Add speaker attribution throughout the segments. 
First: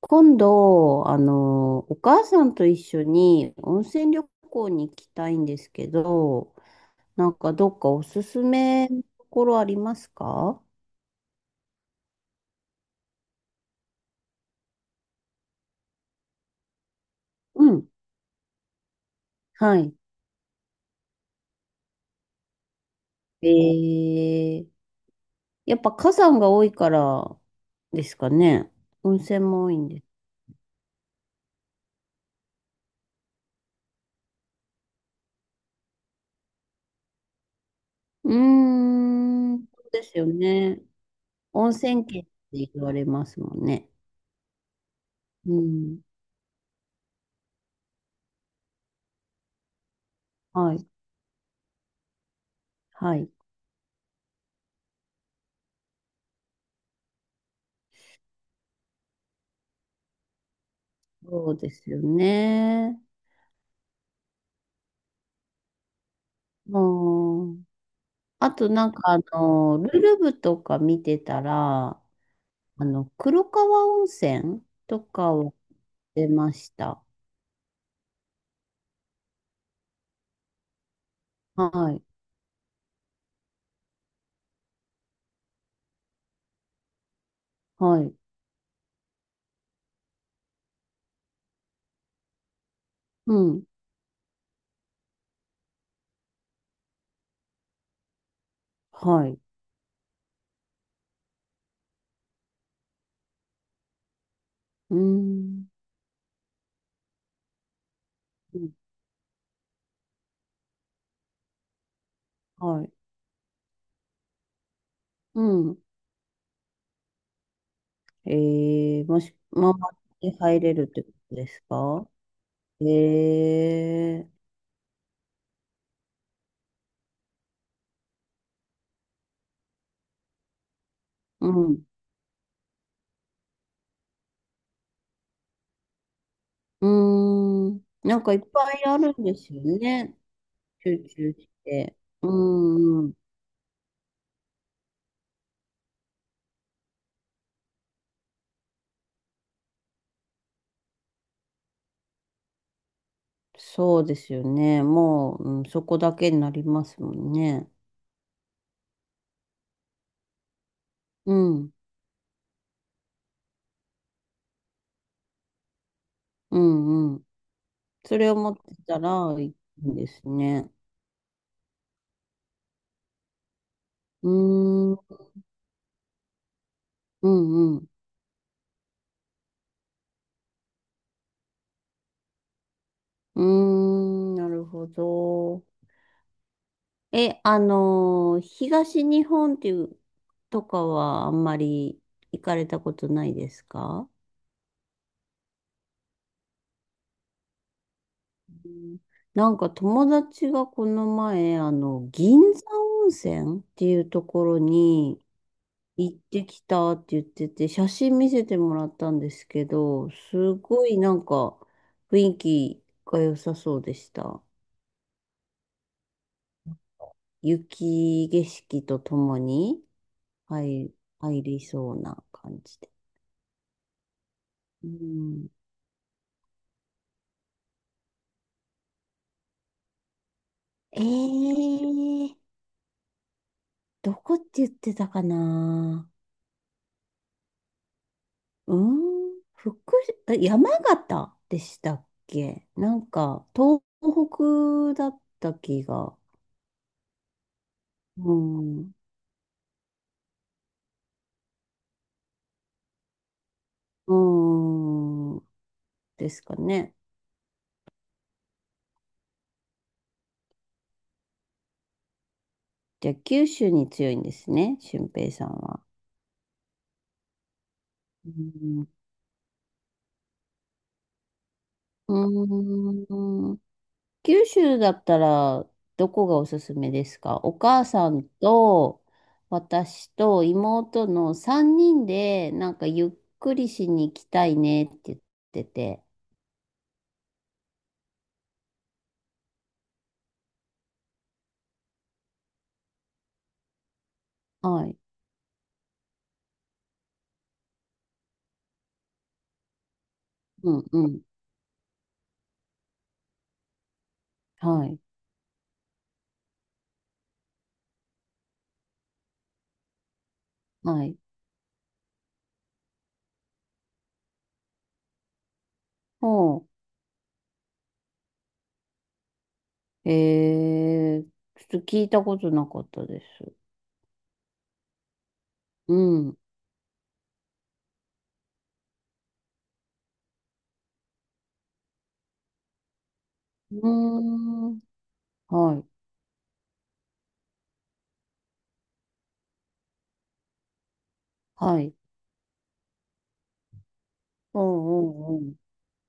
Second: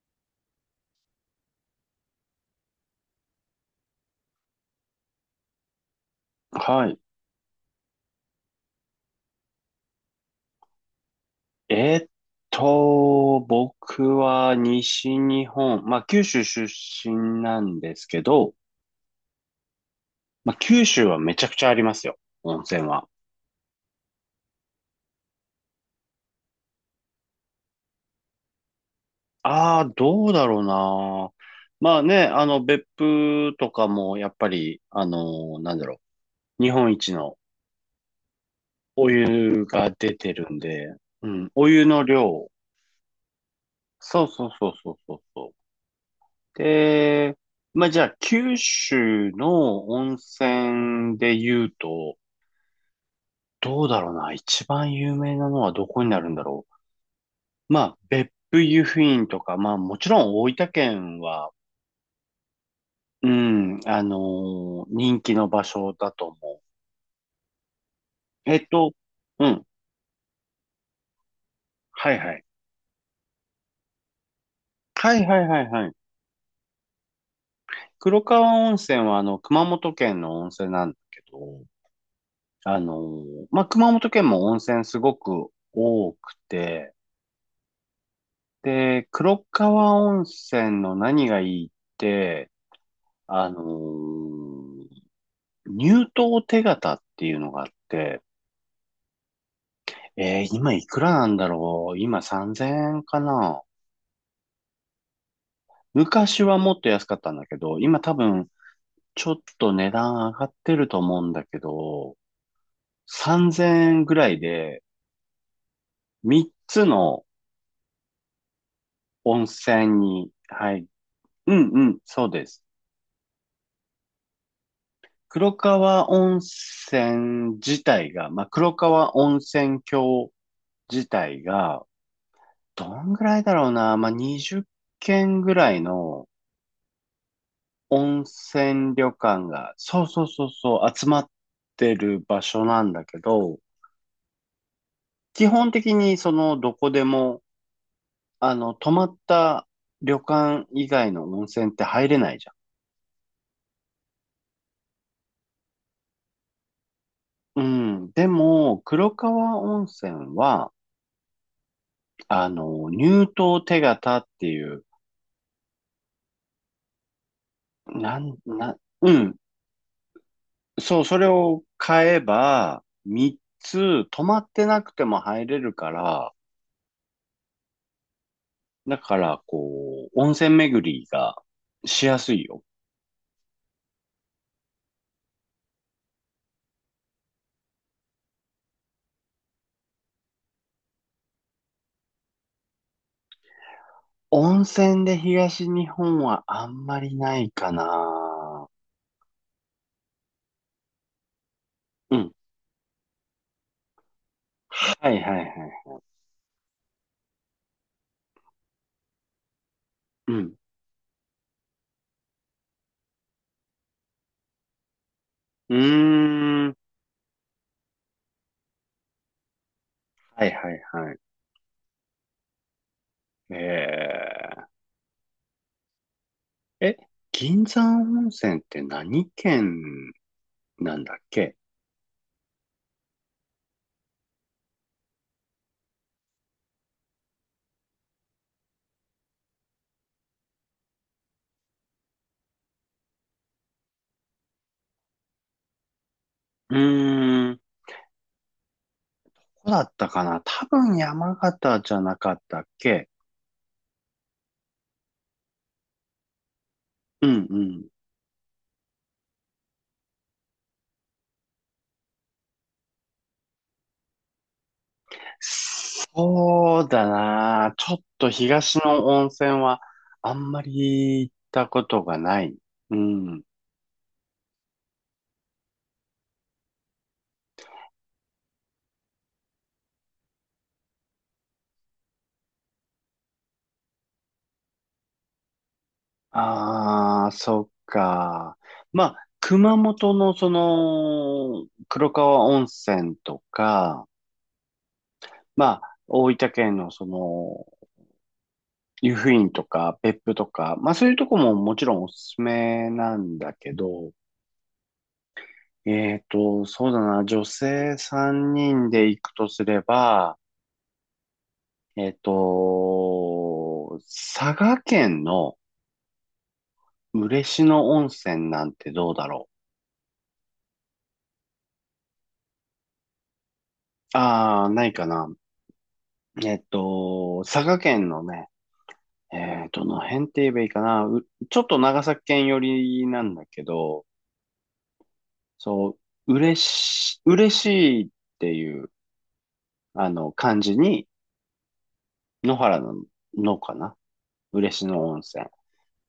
Speaker 1: 今度、お母さんと一緒に温泉旅行に行きたいんですけど、
Speaker 2: はい。
Speaker 1: なんかどっかおすすめのところありますか？
Speaker 2: えーっ僕は西日本、まあ九州出身な
Speaker 1: う
Speaker 2: ん
Speaker 1: ん。
Speaker 2: ですけど、
Speaker 1: はい。
Speaker 2: まあ九州はめちゃくちゃありますよ、温泉は。
Speaker 1: えー、やっぱ火山が多いからですかね。温泉も多い
Speaker 2: ああ、
Speaker 1: んです。
Speaker 2: どうだろうな。まあね、別府とかもやっぱり、日本一の
Speaker 1: うー
Speaker 2: お湯
Speaker 1: ん、そう
Speaker 2: が
Speaker 1: で
Speaker 2: 出
Speaker 1: すよ
Speaker 2: てるん
Speaker 1: ね。
Speaker 2: で、うん、お
Speaker 1: 温
Speaker 2: 湯の
Speaker 1: 泉県っ
Speaker 2: 量。
Speaker 1: て言われますもんね。
Speaker 2: そうそうそうそうそうそ
Speaker 1: う
Speaker 2: う。
Speaker 1: ん。
Speaker 2: で、まあじゃあ九州の温
Speaker 1: はい。
Speaker 2: 泉で言うと、
Speaker 1: はい。
Speaker 2: どうだろうな。一番有名なのはどこになるんだろう。まあ、別府湯布院とか、まあ、もちろん大分県は、
Speaker 1: そうですよね。
Speaker 2: うん、人気の場所だと思
Speaker 1: うん。
Speaker 2: う。
Speaker 1: あとなんか
Speaker 2: うん。
Speaker 1: ルルブとか見てたら、
Speaker 2: はいはい。
Speaker 1: 黒川温泉と
Speaker 2: はい
Speaker 1: か
Speaker 2: はい
Speaker 1: を
Speaker 2: はいはい。
Speaker 1: 出ました。
Speaker 2: 黒川温泉は、熊本県の温泉なんだけど、
Speaker 1: はい、
Speaker 2: まあ、熊本県も温泉すごく多くて、
Speaker 1: はい、
Speaker 2: で、黒川温泉の何がいいって、
Speaker 1: う
Speaker 2: あの
Speaker 1: ん、
Speaker 2: ー入党手形っていうのがあって、
Speaker 1: はい、
Speaker 2: 今いくらなんだろう。今3000円かな。
Speaker 1: うーん、
Speaker 2: 昔はもっと安かったんだけど、今多分
Speaker 1: うん
Speaker 2: ちょっと値段上がってると思うんだけど、
Speaker 1: はい、
Speaker 2: 3000円ぐらいで
Speaker 1: うん。
Speaker 2: 3つの
Speaker 1: えもし、
Speaker 2: 温
Speaker 1: 回っ
Speaker 2: 泉に、
Speaker 1: て入
Speaker 2: は
Speaker 1: れる
Speaker 2: い、
Speaker 1: ってことで
Speaker 2: う
Speaker 1: す
Speaker 2: んうん、
Speaker 1: か？
Speaker 2: そうです。
Speaker 1: えー、
Speaker 2: 黒川温泉自体が、まあ、黒川温泉郷自体
Speaker 1: う
Speaker 2: が、
Speaker 1: ん、
Speaker 2: どんぐらいだろうな、まあ、20件ぐらいの
Speaker 1: うーん。なん
Speaker 2: 温
Speaker 1: かいっぱい
Speaker 2: 泉
Speaker 1: あ
Speaker 2: 旅
Speaker 1: るんで
Speaker 2: 館
Speaker 1: すよ
Speaker 2: が、そう
Speaker 1: ね。
Speaker 2: そうそうそう、
Speaker 1: 集
Speaker 2: 集まっ
Speaker 1: 中し
Speaker 2: て
Speaker 1: て。
Speaker 2: る
Speaker 1: う
Speaker 2: 場所なんだ
Speaker 1: ーん、
Speaker 2: けど、基本的にそのどこでも、泊まった旅館以外の温泉って入れないじ
Speaker 1: そうですよね。もう、うん、そこだけになりますもん
Speaker 2: ゃん。
Speaker 1: ね。
Speaker 2: うん。でも、黒川温泉は、
Speaker 1: うん、
Speaker 2: 入湯手形っていう、
Speaker 1: うん、うん。そ
Speaker 2: な
Speaker 1: れを
Speaker 2: ん、
Speaker 1: 持って
Speaker 2: な、
Speaker 1: たら
Speaker 2: うん。
Speaker 1: いいんですね。
Speaker 2: そう、それを買えば、3つ泊
Speaker 1: う
Speaker 2: まってなく
Speaker 1: ーん、
Speaker 2: ても入れるから、
Speaker 1: うん、うん。
Speaker 2: だから、こう、温泉巡りがしやすいよ。
Speaker 1: うーん、なるほど。え、東日本っていう、とかはあんまり行かれたことないですか？
Speaker 2: 温泉で東日本はあんまりないかな。
Speaker 1: うん なんか友達がこの前、
Speaker 2: うん。
Speaker 1: 銀山温泉っていうところ
Speaker 2: はい
Speaker 1: に、
Speaker 2: はいはい。
Speaker 1: 行ってきたって言ってて、写真見せてもらったんですけど、
Speaker 2: うん。
Speaker 1: すごいなんか雰囲気が良さそうでした。
Speaker 2: うーん。
Speaker 1: 雪景色とともに
Speaker 2: はいはい
Speaker 1: 入、
Speaker 2: はい。
Speaker 1: 入りそうな感じで。
Speaker 2: え
Speaker 1: うん、
Speaker 2: ー、え、銀山温泉って何県な
Speaker 1: え
Speaker 2: んだっけ？
Speaker 1: ー、どこって言ってたかな。うん、あ山形でしたっけなんか東北だった気が。
Speaker 2: うーん。こ
Speaker 1: うん。
Speaker 2: こだったかな。多分山形じゃなかったっけ？
Speaker 1: うーん。ですかね。
Speaker 2: うんうん。
Speaker 1: じゃあ、九州に強いんですね、俊平さんは。
Speaker 2: そうだな。ちょっ
Speaker 1: う
Speaker 2: と東
Speaker 1: ん、
Speaker 2: の温泉はあんまり行ったことがない。
Speaker 1: う
Speaker 2: うん。
Speaker 1: ーん九州だったら、どこがおすすめですか？お母さんと、私と妹の3人で、なんかゆっくりしに行きたいねって言ってて。
Speaker 2: ああ、そっか。まあ、熊本のその黒川温泉とか、
Speaker 1: はい。
Speaker 2: まあ、大分県のその湯布院とか別府とか、
Speaker 1: うん
Speaker 2: まあそ
Speaker 1: う
Speaker 2: ういう
Speaker 1: ん。
Speaker 2: とこももちろんおすすめなんだけど、
Speaker 1: はい。
Speaker 2: そうだな。女性3人で行くとすれば、
Speaker 1: はい。
Speaker 2: えっと、佐賀県の
Speaker 1: ほ
Speaker 2: 嬉野温泉なんてどうだろ
Speaker 1: う。ちょっと聞いたことなかったです。
Speaker 2: う。ああ、ないかな。
Speaker 1: うん。う
Speaker 2: 佐賀県のね、どの辺って言えばいいかな。ちょっと長崎県寄りなんだけ
Speaker 1: ー
Speaker 2: ど、
Speaker 1: ん。はい。
Speaker 2: そう、嬉しいっていう、漢字に、
Speaker 1: はい。
Speaker 2: 野原の、のかな。
Speaker 1: う
Speaker 2: 嬉野温
Speaker 1: んう
Speaker 2: 泉。
Speaker 1: ん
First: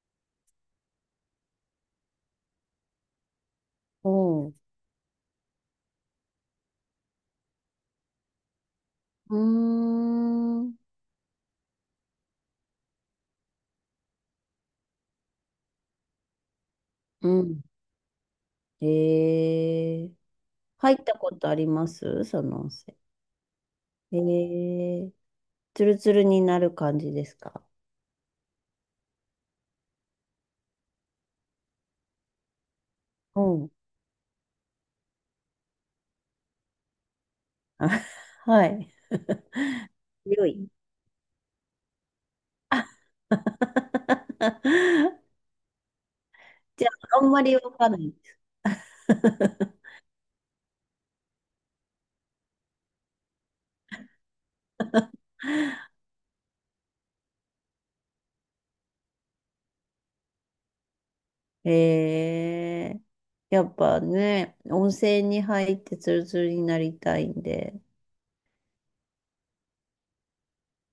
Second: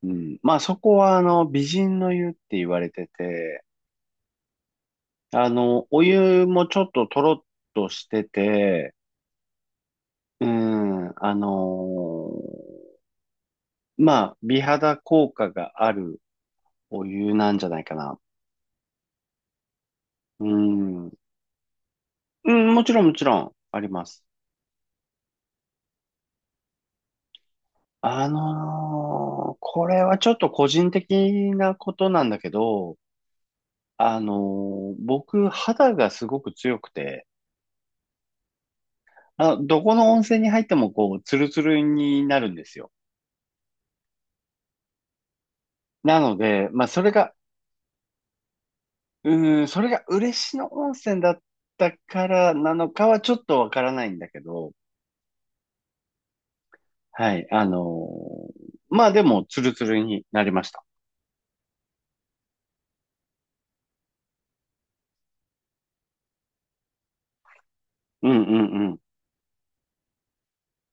Speaker 2: うん。まあ、そこは、美人の湯って言われてて、
Speaker 1: うん。
Speaker 2: お湯もちょっととろっとしてて、
Speaker 1: う
Speaker 2: う
Speaker 1: ん。うーん。
Speaker 2: ん、まあ、美肌効果があるお
Speaker 1: う
Speaker 2: 湯なん
Speaker 1: ん。
Speaker 2: じゃないかな。
Speaker 1: へえ。
Speaker 2: う
Speaker 1: 入っ
Speaker 2: ん、
Speaker 1: たことありますそ
Speaker 2: う
Speaker 1: の温
Speaker 2: ん、もち
Speaker 1: 泉？
Speaker 2: ろんもちろんありま
Speaker 1: へ
Speaker 2: す。
Speaker 1: え。ツルツルになる感じですか？
Speaker 2: これはちょっと個人的なことなんだけど、
Speaker 1: うん。
Speaker 2: 僕、肌がすごく強くて、
Speaker 1: あ はい。
Speaker 2: あ、どこの温泉
Speaker 1: 強
Speaker 2: に入っ
Speaker 1: い。
Speaker 2: てもこう、ツルツルになるんですよ。なので、ま
Speaker 1: じ
Speaker 2: あ、
Speaker 1: ゃ
Speaker 2: それ
Speaker 1: あ、あん
Speaker 2: が
Speaker 1: まりわかんない。
Speaker 2: うーん、それが嬉野温泉だったからなのかはちょっとわからないんだけど、はい、ーまあでも、ツルツルになりました。
Speaker 1: へえ。やっぱね、温泉に入ってツルツルになりたいんで、
Speaker 2: うんうん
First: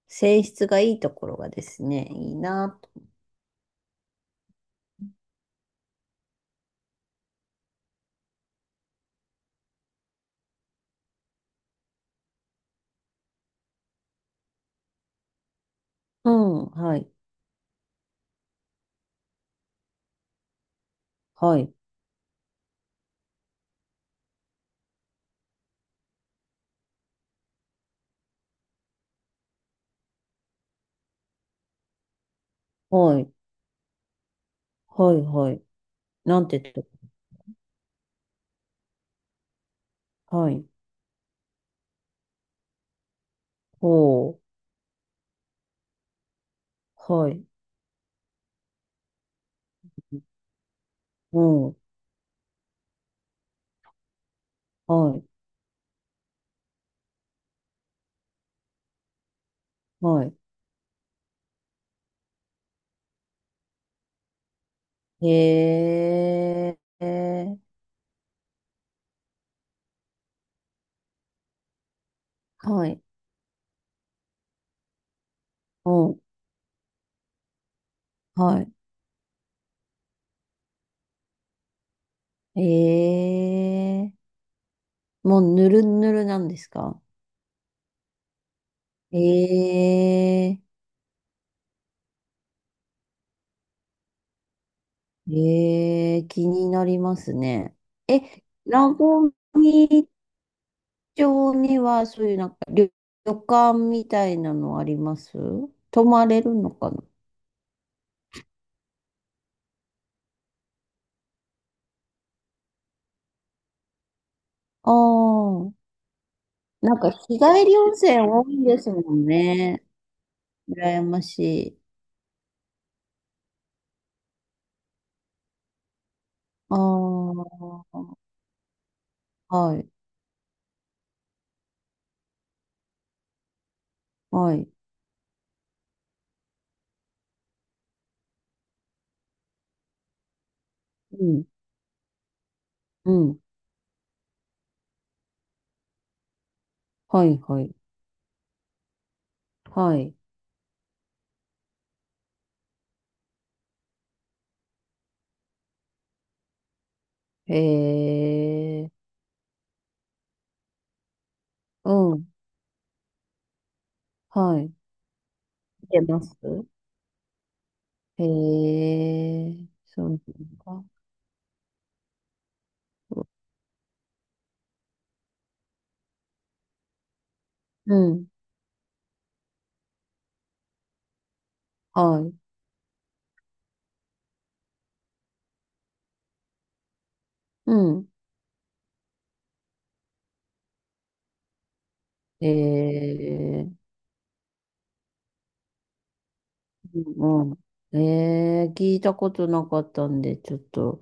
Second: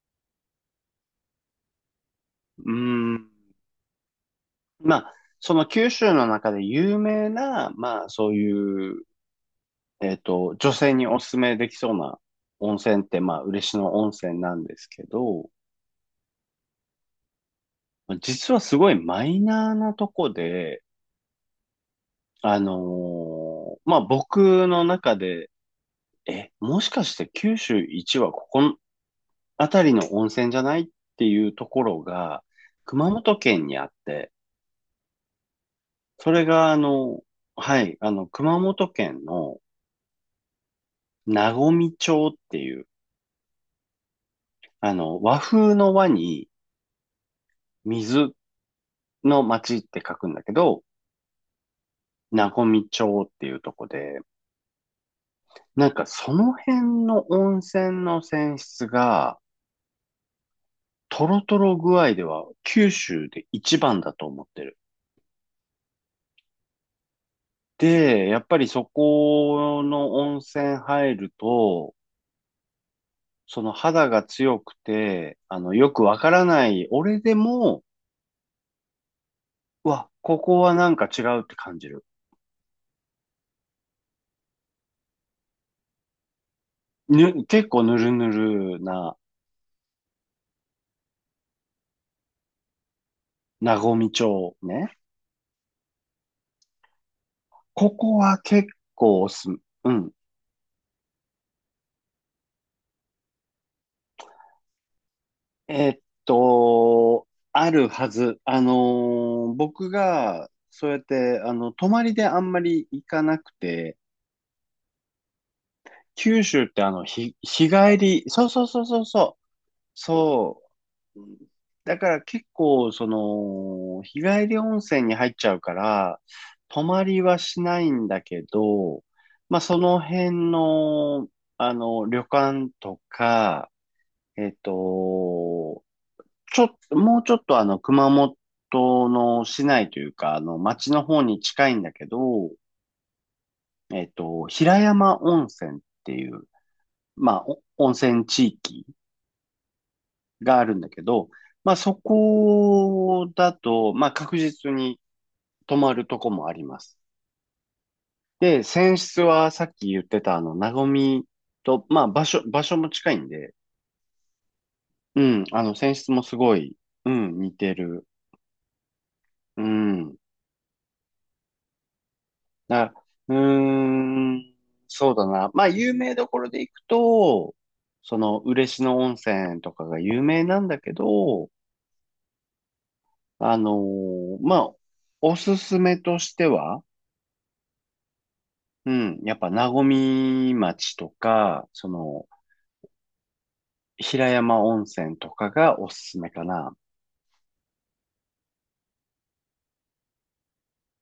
Speaker 1: 泉質がいいところがですね、いい
Speaker 2: う
Speaker 1: なと。
Speaker 2: ん。うーん。まあ、その九州の中で有名な、まあそういう、女性におすすめできそうな温泉って、まあ嬉野温泉なんですけど、
Speaker 1: うん、はい。
Speaker 2: まあ実はすごいマイナーなとこで、
Speaker 1: はい、
Speaker 2: あのまあ僕の中で、もしかして九州一はここの辺りの温泉じゃないっていうところが、熊
Speaker 1: はい、
Speaker 2: 本県にあって、
Speaker 1: はい、はい。
Speaker 2: そ
Speaker 1: な
Speaker 2: れ
Speaker 1: んて
Speaker 2: が、
Speaker 1: とこ。
Speaker 2: はい、熊本県の
Speaker 1: はい、
Speaker 2: 和水町っていう、
Speaker 1: ほう、
Speaker 2: 和風の和に
Speaker 1: はい、
Speaker 2: 水の町って書くんだけど、
Speaker 1: うん、
Speaker 2: 和水町っていうとこで、
Speaker 1: はい、
Speaker 2: なんかその辺の温泉の泉質が、
Speaker 1: はい。
Speaker 2: トロトロ具合では九州で一番だと思ってる。
Speaker 1: へえ、
Speaker 2: で、やっぱりそこの温泉入ると、
Speaker 1: はい、
Speaker 2: その肌が強くて、
Speaker 1: う
Speaker 2: よくわ
Speaker 1: ん、
Speaker 2: からない、俺でも、
Speaker 1: は
Speaker 2: うわ、ここはなんか違うって感じる。
Speaker 1: い。ええ、もうぬるぬるなんですか？
Speaker 2: 結構ぬるぬるな、
Speaker 1: ええ、
Speaker 2: なごみ町ね。
Speaker 1: ええ、気になりますね。
Speaker 2: ここ
Speaker 1: え、
Speaker 2: は結
Speaker 1: ラ
Speaker 2: 構お
Speaker 1: ゴ
Speaker 2: すすめ。う
Speaker 1: ミ
Speaker 2: ん。
Speaker 1: 町にはそういうなんか旅館みたいなのあります？
Speaker 2: えーっ
Speaker 1: 泊まれるのかな。
Speaker 2: と、あるはず。僕が、そうやって、泊まりであんまり行かなくて、
Speaker 1: ああ、
Speaker 2: 九州って
Speaker 1: なんか日帰
Speaker 2: 日
Speaker 1: り温
Speaker 2: 帰
Speaker 1: 泉
Speaker 2: り、
Speaker 1: 多
Speaker 2: そうそ
Speaker 1: い
Speaker 2: う
Speaker 1: で
Speaker 2: そう
Speaker 1: す
Speaker 2: そう
Speaker 1: もん
Speaker 2: そう、
Speaker 1: ね。
Speaker 2: そ
Speaker 1: 羨
Speaker 2: う。
Speaker 1: ましい。
Speaker 2: だから結構、その、日帰り温泉に入っちゃうから、
Speaker 1: あ
Speaker 2: 泊まりは
Speaker 1: あ、
Speaker 2: しないんだけど、まあ、そ
Speaker 1: はい、
Speaker 2: の辺の、旅館とか、えっ
Speaker 1: はい。
Speaker 2: と、ちょっと、もうちょっと熊本の市内というか、町の
Speaker 1: う
Speaker 2: 方に
Speaker 1: ん、
Speaker 2: 近いんだけど、
Speaker 1: うん、
Speaker 2: 平山温泉っていう、
Speaker 1: は
Speaker 2: ま
Speaker 1: い、
Speaker 2: あ、
Speaker 1: は
Speaker 2: お
Speaker 1: い、
Speaker 2: 温泉地域
Speaker 1: はい。
Speaker 2: があるんだけど、まあそこだと、まあ確実に泊まるとこもあります。
Speaker 1: へ
Speaker 2: で、
Speaker 1: え、
Speaker 2: 泉質はさっき言ってたなごみと、まあ
Speaker 1: うん、
Speaker 2: 場所も近いんで、
Speaker 1: はい。
Speaker 2: うん、
Speaker 1: 見
Speaker 2: 泉質
Speaker 1: てま
Speaker 2: も
Speaker 1: す。
Speaker 2: すごい、うん、似てる。
Speaker 1: へ
Speaker 2: う
Speaker 1: え、そ
Speaker 2: ん。
Speaker 1: うですか。
Speaker 2: だ、うーん、そうだな。まあ有名どころで行くと、
Speaker 1: う
Speaker 2: そ
Speaker 1: ん、
Speaker 2: の、嬉野温泉とかが有名なんだけど、
Speaker 1: はい、
Speaker 2: まあ、おすすめとしては、
Speaker 1: うん。
Speaker 2: うん。やっぱ、和み町とか、その、
Speaker 1: ええ、
Speaker 2: 平山温泉とかがおすすめかな。
Speaker 1: うん。ええ、聞いたことなかったんで、ちょっと、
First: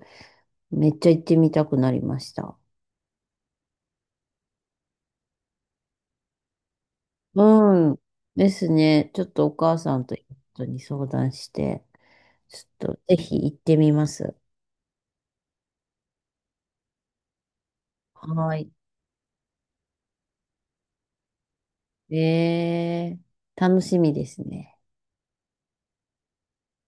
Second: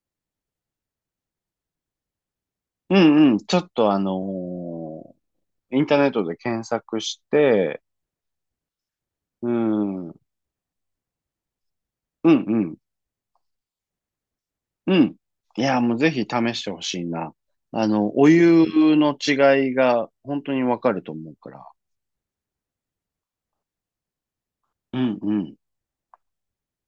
Speaker 1: めっちゃ行ってみたくなりました。
Speaker 2: うんうん。ちょっとーインターネットで検索して、
Speaker 1: うん。ですね。ちょっと
Speaker 2: う
Speaker 1: お母さん
Speaker 2: ん、うん
Speaker 1: と夫に相談して、
Speaker 2: う
Speaker 1: ち
Speaker 2: ん、
Speaker 1: ょっとぜひ行ってみます。
Speaker 2: うん。いや、もうぜひ試してほしいな。お
Speaker 1: は
Speaker 2: 湯
Speaker 1: い。
Speaker 2: の違いが本当にわかると思うから。
Speaker 1: えー、楽しみですね。
Speaker 2: うんうん。